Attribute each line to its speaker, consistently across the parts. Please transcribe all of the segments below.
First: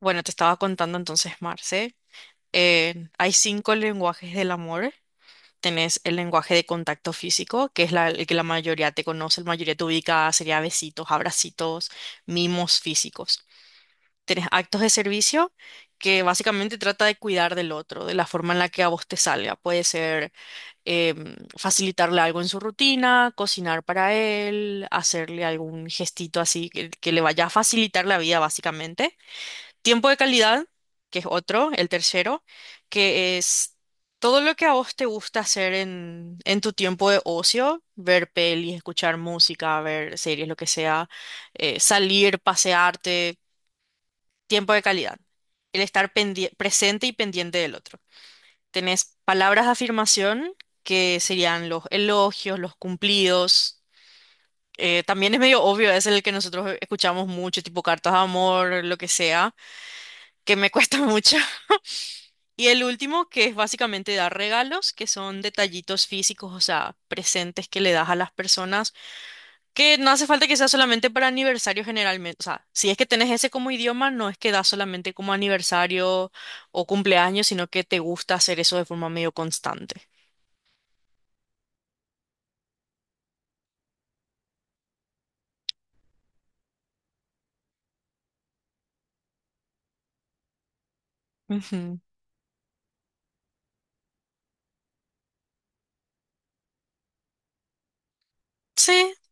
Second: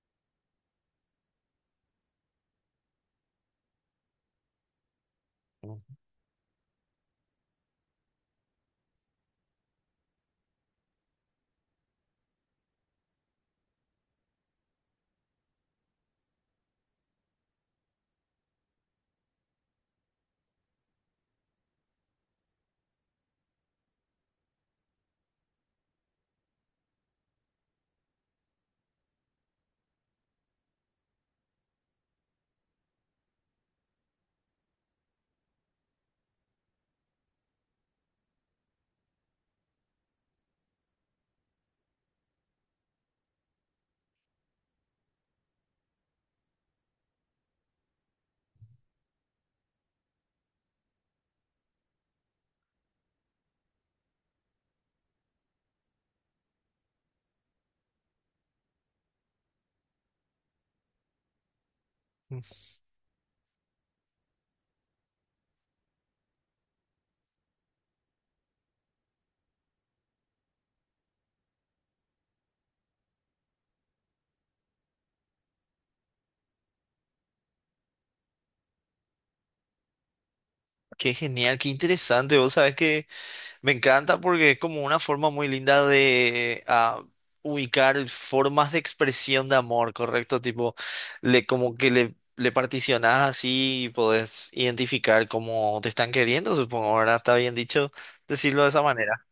Speaker 1: Bueno, te estaba contando entonces, Marce. Hay cinco lenguajes del amor.
Speaker 2: Ujú.
Speaker 1: Tenés el lenguaje de contacto físico, que es el que la mayoría te conoce, la mayoría te ubica, sería besitos, abracitos, mimos físicos. Tenés actos de servicio, que básicamente trata de cuidar del otro, de la forma en la que a vos te salga. Puede ser facilitarle algo en su rutina, cocinar para él, hacerle algún gestito así que le vaya a facilitar la vida, básicamente. Tiempo de calidad, que es otro, el tercero, que es todo lo que a vos te gusta hacer en tu tiempo de ocio, ver pelis, escuchar música, ver series, lo que sea, salir, pasearte, tiempo de calidad. El presente y pendiente del otro. Tenés palabras de afirmación, que serían los elogios, los cumplidos. También es medio obvio, es el que nosotros escuchamos mucho, tipo cartas de amor, lo que sea que me cuesta mucho. Y el último, que es básicamente dar regalos, que son detallitos físicos, o sea, presentes que le das a las personas, que no hace falta que sea solamente para aniversario generalmente. O sea, si es que tenés ese como idioma, no es que das solamente como aniversario o cumpleaños, sino que te gusta hacer eso de forma medio constante.
Speaker 2: Qué genial, qué interesante. Vos sabés que me encanta porque es como una forma muy linda de ubicar formas de expresión de amor, ¿correcto? Tipo, le, como que
Speaker 1: Ujú.
Speaker 2: le particionás así y podés identificar cómo te están queriendo, supongo. Ahora, ¿está bien dicho decirlo de esa
Speaker 1: Sí,
Speaker 2: manera,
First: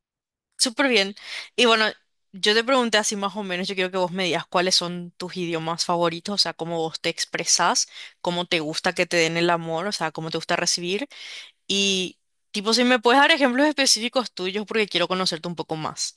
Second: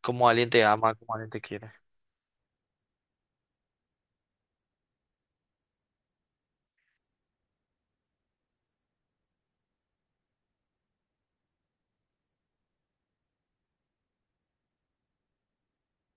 Speaker 2: como alguien te
Speaker 1: súper
Speaker 2: ama, como
Speaker 1: bien.
Speaker 2: alguien te
Speaker 1: Y
Speaker 2: quiere?
Speaker 1: bueno, yo te pregunté así más o menos, yo quiero que vos me digas cuáles son tus idiomas favoritos, o sea, cómo vos te expresás, cómo te gusta que te den el amor, o sea, cómo te gusta recibir. Y, tipo, si me puedes dar ejemplos específicos tuyos porque quiero conocerte un poco más.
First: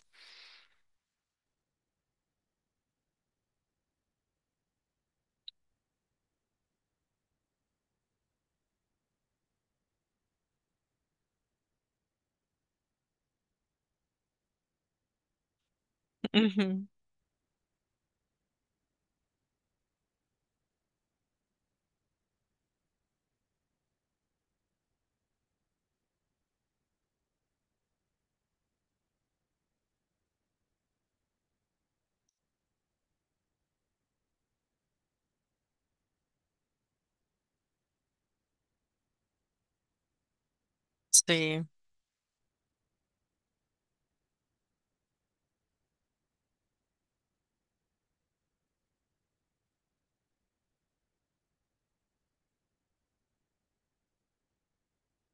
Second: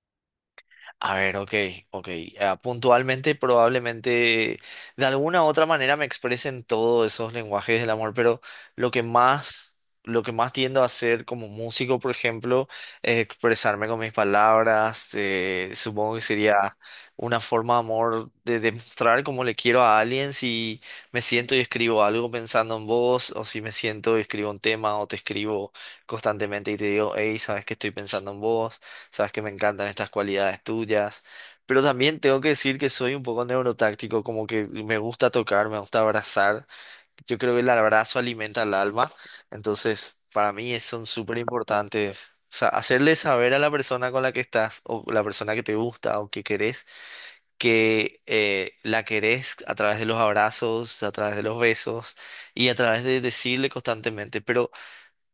Speaker 2: A ver, ok. Puntualmente, probablemente de alguna u otra manera me expresen todos esos lenguajes del amor, pero lo que más, lo que más tiendo a hacer como músico, por ejemplo, es expresarme con mis palabras. Supongo que sería
Speaker 1: Ujú.
Speaker 2: una forma de amor, de demostrar cómo le quiero a alguien, si me siento y escribo algo pensando en vos, o si me siento y escribo un tema, o te escribo constantemente y te digo, hey, sabes que estoy pensando en vos. Sabes que me encantan estas cualidades tuyas, pero también tengo que decir que soy un poco neurotáctico, como que me gusta tocar, me gusta abrazar. Yo creo que el abrazo alimenta el alma, entonces para mí son súper
Speaker 1: Sí.
Speaker 2: importantes. O sea, hacerle saber a la persona con la que estás, o la persona que te gusta o que querés, que la querés, a través de los abrazos, a través de los besos y a través de decirle constantemente. Pero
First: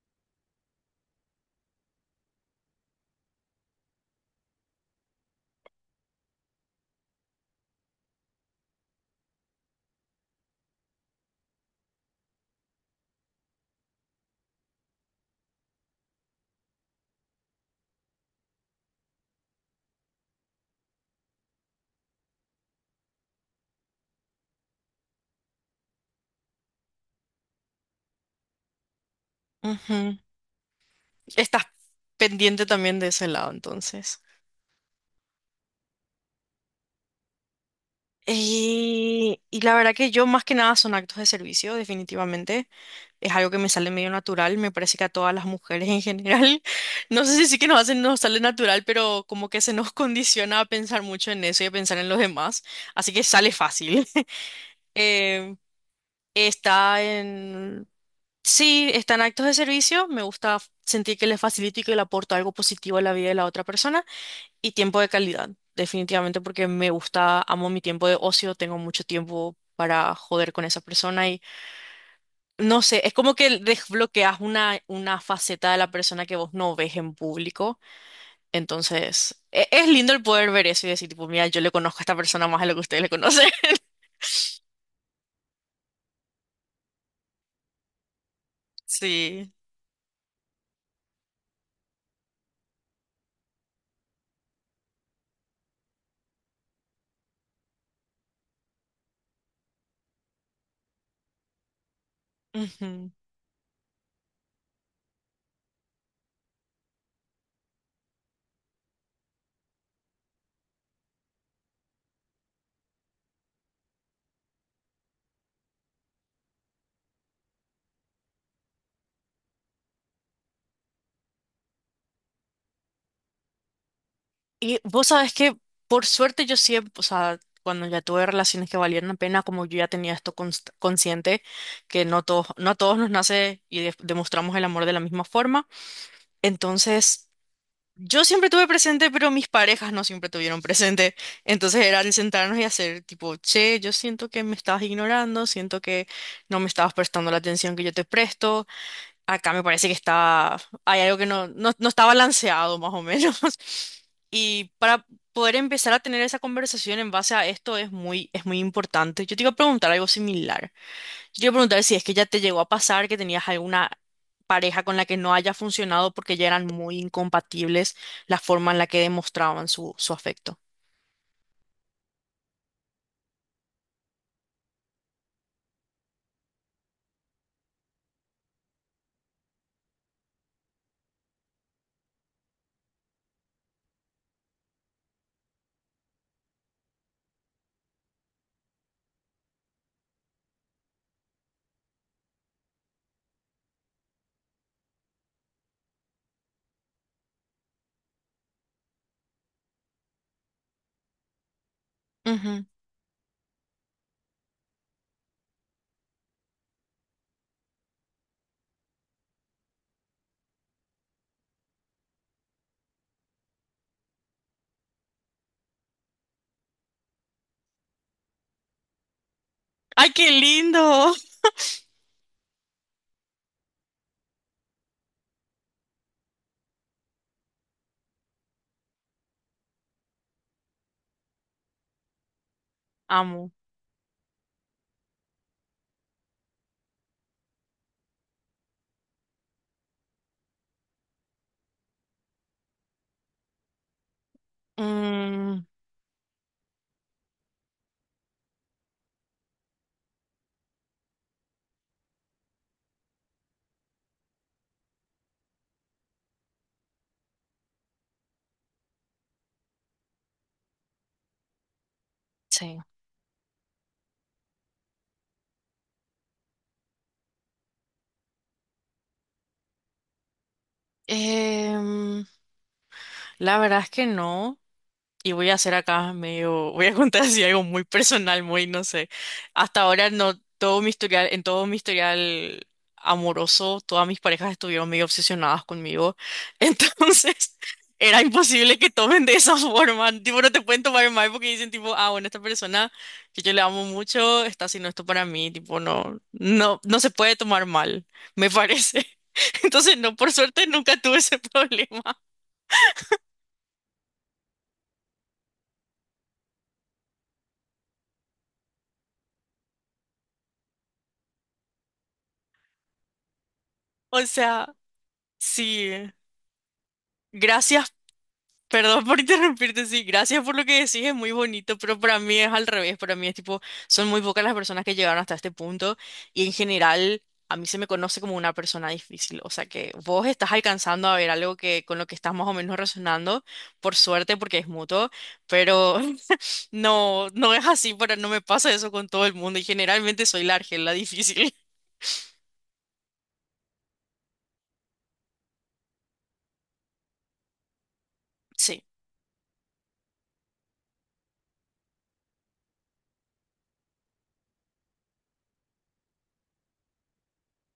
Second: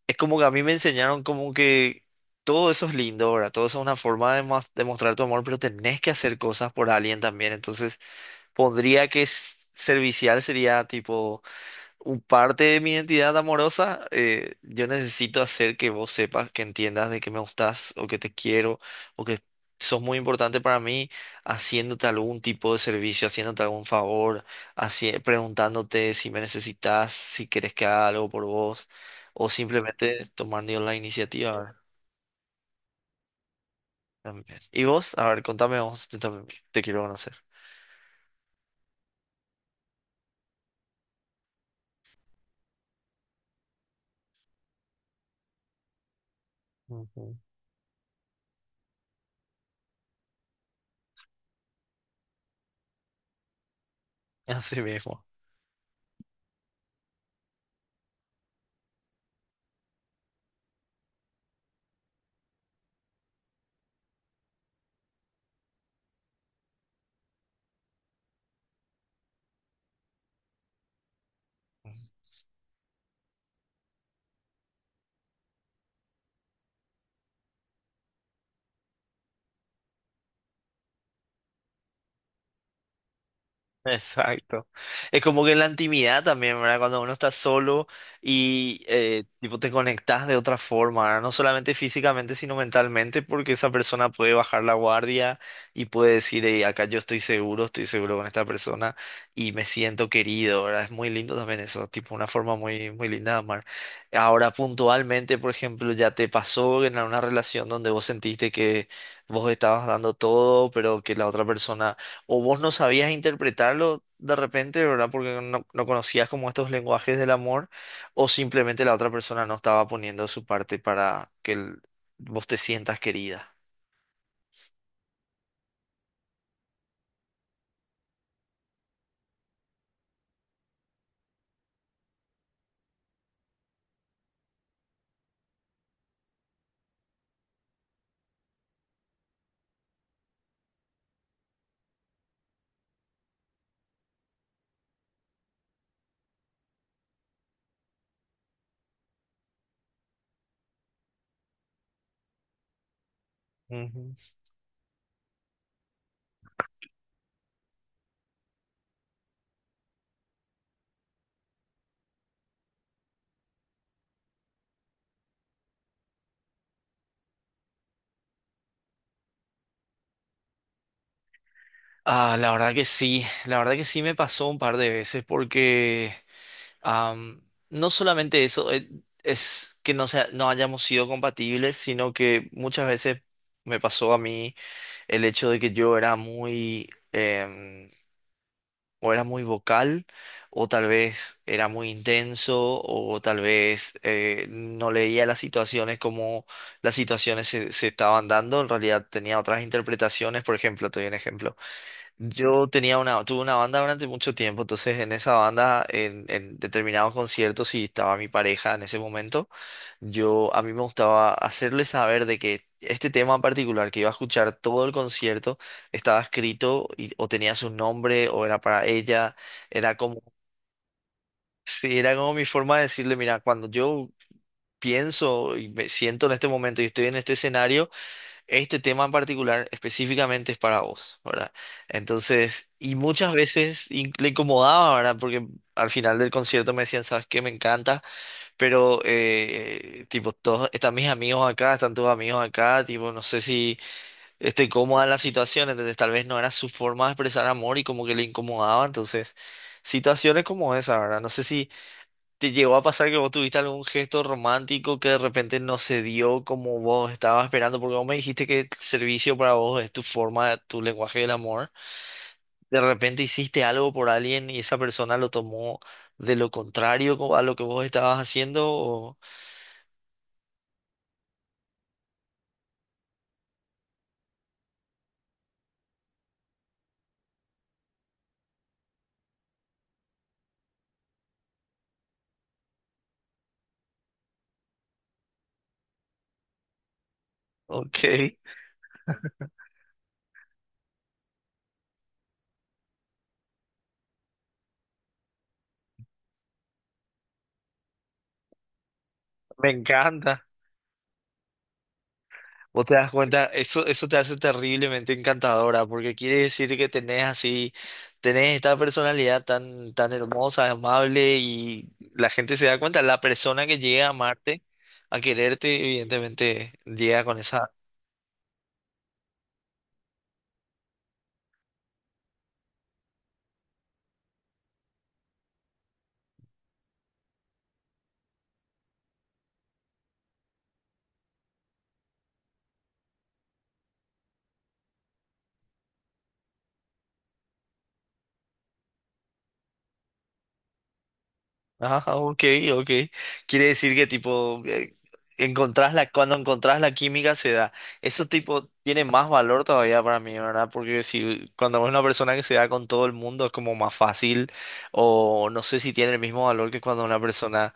Speaker 2: es como que a mí me enseñaron como que todo eso es lindo, ¿verdad? Todo eso es una forma de de mostrar tu amor, pero tenés que hacer cosas por alguien también. Entonces, pondría que servicial sería tipo un parte de mi identidad amorosa. Yo necesito hacer que vos sepas, que entiendas de que me gustás o que te quiero o que sos muy importante para mí, haciéndote algún tipo de servicio, haciéndote algún favor, preguntándote si me necesitas, si querés que haga algo por vos, o
Speaker 1: Ujú.
Speaker 2: simplemente tomando yo la iniciativa,
Speaker 1: Estás
Speaker 2: ¿verdad?
Speaker 1: pendiente también de ese lado, entonces.
Speaker 2: También. Y vos, a ver, contame vos, yo también te quiero conocer.
Speaker 1: Y la verdad que yo más que nada son actos de servicio, definitivamente. Es algo que me sale medio natural, me parece que a todas las mujeres en general, no sé
Speaker 2: Ujú.
Speaker 1: si sí que nos hacen, nos sale natural, pero como que se nos condiciona a pensar mucho en eso y a pensar en los demás, así que sale fácil.
Speaker 2: Así mismo.
Speaker 1: Eh, Está en. Sí, están actos de servicio, me gusta sentir que les facilito y que le aporto algo positivo a la vida de la otra persona y tiempo de calidad, definitivamente porque me gusta, amo mi tiempo de ocio, tengo mucho tiempo para joder con esa persona y no sé, es como que desbloqueas una faceta de la persona que vos no ves en público, entonces es lindo el poder ver eso y decir, tipo, mira, yo le conozco a esta persona más de lo que ustedes le conocen.
Speaker 2: Exacto. Es como que la intimidad también, ¿verdad? Cuando uno está solo y
Speaker 1: Sí.
Speaker 2: tipo, te conectas de otra forma, ¿verdad? No solamente físicamente, sino mentalmente, porque esa persona puede bajar la guardia y puede decir, "Ey, acá yo estoy seguro con esta persona y me siento querido", ¿verdad? Es muy lindo también eso, tipo una forma muy, muy
Speaker 1: Ujú.
Speaker 2: linda de amar. Ahora, puntualmente, por ejemplo, ¿ya te pasó en una relación donde vos sentiste que vos estabas dando todo, pero que la otra persona, o vos no sabías interpretarlo de repente, ¿verdad?, porque no conocías como estos lenguajes del amor, o simplemente la otra persona no estaba poniendo de su parte para que vos te sientas querida?
Speaker 1: Y vos sabés que, por suerte, yo siempre, o sea, cuando ya tuve relaciones que valieron la pena, como yo ya tenía esto consciente, que no todos, no a todos nos nace y demostramos el amor de la misma forma. Entonces, yo siempre tuve presente, pero mis parejas no siempre tuvieron presente. Entonces era el sentarnos y hacer tipo, che, yo siento que me estabas ignorando, siento que no me estabas prestando la atención que yo te presto. Acá me parece que está, hay algo que no está balanceado más o menos.
Speaker 2: Ujú.
Speaker 1: Y para poder empezar a tener esa conversación en base a esto es muy importante. Yo te iba a preguntar algo similar. Yo te iba a preguntar si es que ya te llegó a pasar que tenías alguna pareja con la que no haya funcionado porque ya eran muy incompatibles la forma en la que demostraban su afecto.
Speaker 2: La verdad que sí, la verdad que sí, me pasó un par de veces porque am, no solamente eso. Es que no, sea, no hayamos sido compatibles, sino que muchas veces me pasó a mí el hecho de que yo era muy... o era muy vocal, o tal vez era muy intenso, o tal vez, no leía las situaciones como las situaciones se, se estaban dando. En realidad tenía otras interpretaciones. Por ejemplo, te doy un ejemplo.
Speaker 1: Ujú.
Speaker 2: Tuve una banda durante mucho tiempo, entonces en esa banda, en determinados conciertos, si estaba mi pareja en ese momento, yo a mí me gustaba hacerle saber de que este tema en particular que iba a escuchar todo el concierto estaba escrito, y o tenía su nombre o era para ella. Era
Speaker 1: ¡Ay,
Speaker 2: como...
Speaker 1: qué lindo!
Speaker 2: sí, era como mi forma de decirle, mira, cuando yo pienso y me siento en este momento y estoy en este escenario, este tema en particular específicamente es para vos, ¿verdad? Entonces, y muchas
Speaker 1: Amo.
Speaker 2: veces le incomodaba, ¿verdad? Porque al final del concierto me decían, ¿sabes qué? Me encanta, pero, tipo, todos, están mis amigos acá, están tus amigos acá, tipo, no sé si estoy cómoda en la
Speaker 1: Mm,
Speaker 2: situación. Entonces tal vez no era su forma de expresar amor y como que le incomodaba. Entonces, situaciones como esa, ¿verdad? No sé si... ¿Te llegó a pasar que vos tuviste algún gesto romántico que de repente no se dio como vos estabas esperando? Porque vos me dijiste que el servicio para vos es tu forma, tu lenguaje del amor.
Speaker 1: sí.
Speaker 2: De repente hiciste algo por alguien y esa persona lo tomó de lo contrario a lo que vos estabas haciendo. O-
Speaker 1: Em, la verdad es que no. Y voy a hacer acá medio, voy a contar así algo muy personal, muy, no sé. Hasta ahora no, todo mi historial, en todo mi historial amoroso, todas mis parejas estuvieron medio obsesionadas conmigo. Entonces, era
Speaker 2: Ok.
Speaker 1: imposible que tomen de esa forma. Tipo, no te pueden tomar mal porque dicen tipo, ah, bueno, esta persona que yo le amo mucho está haciendo esto para mí. Tipo, no se puede tomar mal, me parece.
Speaker 2: Me
Speaker 1: Entonces, no, por
Speaker 2: encanta.
Speaker 1: suerte nunca tuve ese problema.
Speaker 2: Vos te das cuenta, eso te hace terriblemente encantadora, porque quiere decir que tenés así, tenés esta personalidad tan, tan hermosa, amable, y la gente se da cuenta. La persona que llega a
Speaker 1: O
Speaker 2: amarte,
Speaker 1: sea,
Speaker 2: a quererte,
Speaker 1: sí.
Speaker 2: evidentemente llega con esa...
Speaker 1: Gracias. Perdón por interrumpirte, sí, gracias por lo que decís, es muy bonito, pero para mí es al revés, para mí es tipo, son muy pocas las personas que llegaron hasta este punto y en general a mí se me conoce como una persona difícil, o sea que vos estás alcanzando a ver algo que con lo que estás más o menos resonando, por suerte porque es mutuo, pero no, no es así, para, no me pasa eso con todo el mundo y generalmente soy la argel, la difícil.
Speaker 2: Ajá, ok. Quiere decir que tipo, encontrás la, cuando encontrás la química, se da. Eso tipo
Speaker 1: Sí,
Speaker 2: tiene más valor todavía para mí, ¿verdad? Porque si cuando es una persona que se da con todo el mundo es como más fácil, o no sé si tiene el mismo valor que cuando una persona,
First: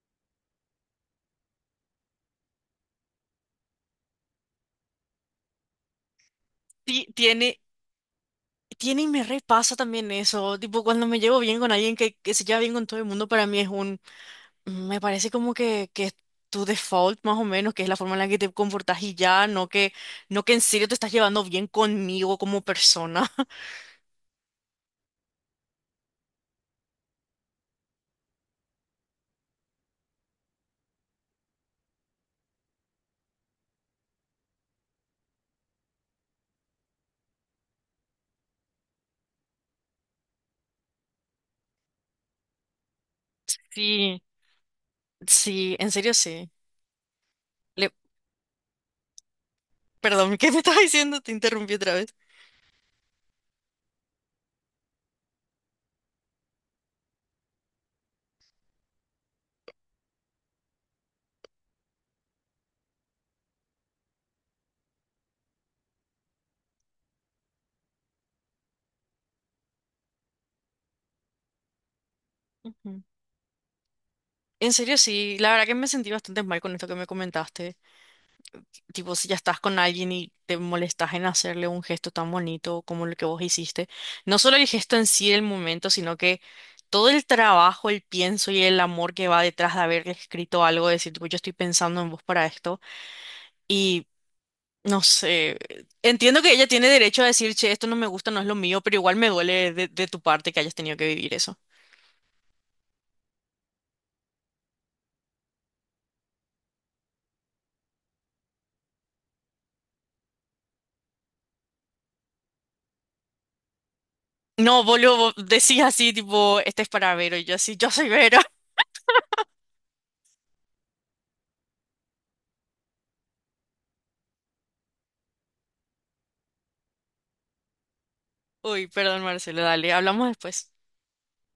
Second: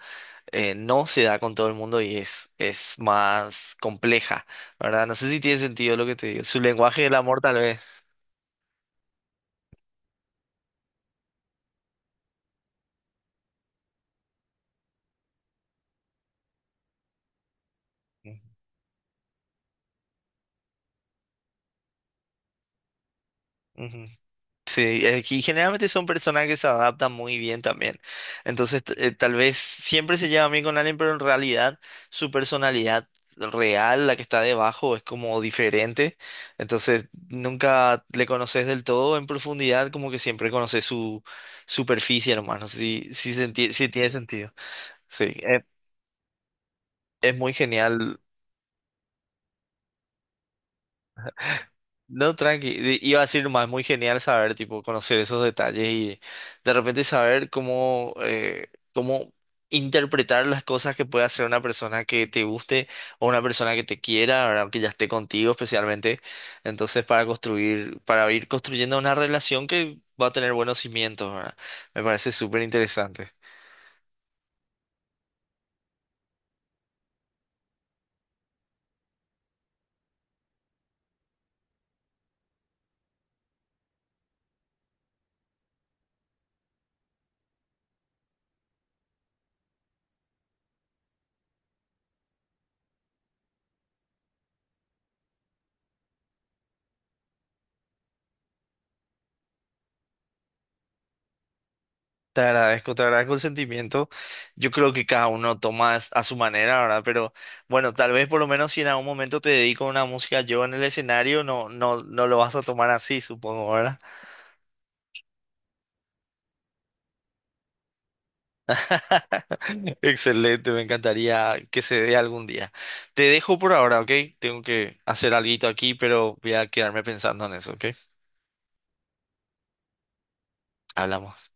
Speaker 2: no se da con todo el mundo y es más compleja, ¿verdad? No sé si tiene sentido lo que te digo. Su lenguaje del amor, tal
Speaker 1: tiene,
Speaker 2: vez.
Speaker 1: tiene y me repasa también eso. Tipo, cuando me llevo bien con alguien que se lleva bien con todo el mundo, para mí es un. Me parece como que es tu default más o menos, que es la forma en la que te comportas y ya, no que en serio te estás llevando bien conmigo como persona.
Speaker 2: Ujú. Sí, es, generalmente son personas que se adaptan muy bien también. Entonces, tal vez siempre se lleva bien con alguien, pero en realidad su personalidad real, la que está debajo, es como diferente. Entonces, nunca le conoces del todo en profundidad, como que siempre conoces su superficie, hermano. Sí, sí, sí tiene
Speaker 1: Sí.
Speaker 2: sentido. Sí,
Speaker 1: Sí, en serio sí.
Speaker 2: es muy
Speaker 1: Le-
Speaker 2: genial.
Speaker 1: Perdón, ¿qué me estás diciendo? Te interrumpí otra vez.
Speaker 2: No, tranqui. Iba a decir más, muy genial saber, tipo, conocer esos detalles y de repente saber cómo interpretar las cosas que puede hacer una persona que te guste o una persona que te quiera, ¿verdad? Que ya esté contigo especialmente. Entonces, para construir, para ir construyendo una relación que va a tener buenos cimientos, ¿verdad? Me parece súper
Speaker 1: Ujú.
Speaker 2: interesante.
Speaker 1: En serio sí, la verdad que me sentí bastante mal con esto que me comentaste. Tipo, si ya estás con alguien y te molestas en hacerle un gesto tan bonito como el que vos hiciste, no solo el gesto en sí del momento, sino que todo el trabajo, el pienso y el amor que va detrás de haberle escrito algo, decir, tipo, yo estoy pensando en vos para esto. Y no sé, entiendo que ella tiene derecho a decir, che, esto no me gusta, no es lo mío, pero igual me duele de tu parte que hayas tenido que vivir eso.
Speaker 2: Te agradezco el sentimiento. Yo creo que cada uno toma a su manera, ¿verdad? Pero bueno, tal vez por lo menos si en algún momento te dedico a una música yo en el escenario, no lo vas a tomar así, supongo, ¿verdad?
Speaker 1: No, boludo, decís así, tipo, este es para Vero, y yo así, yo soy Vero.
Speaker 2: Excelente, me encantaría que se dé algún día. Te dejo por ahora, ¿ok? Tengo que hacer alguito aquí, pero voy a quedarme pensando en eso, ¿ok?
Speaker 1: Uy, perdón, Marcelo, dale, hablamos después.
Speaker 2: Hablamos.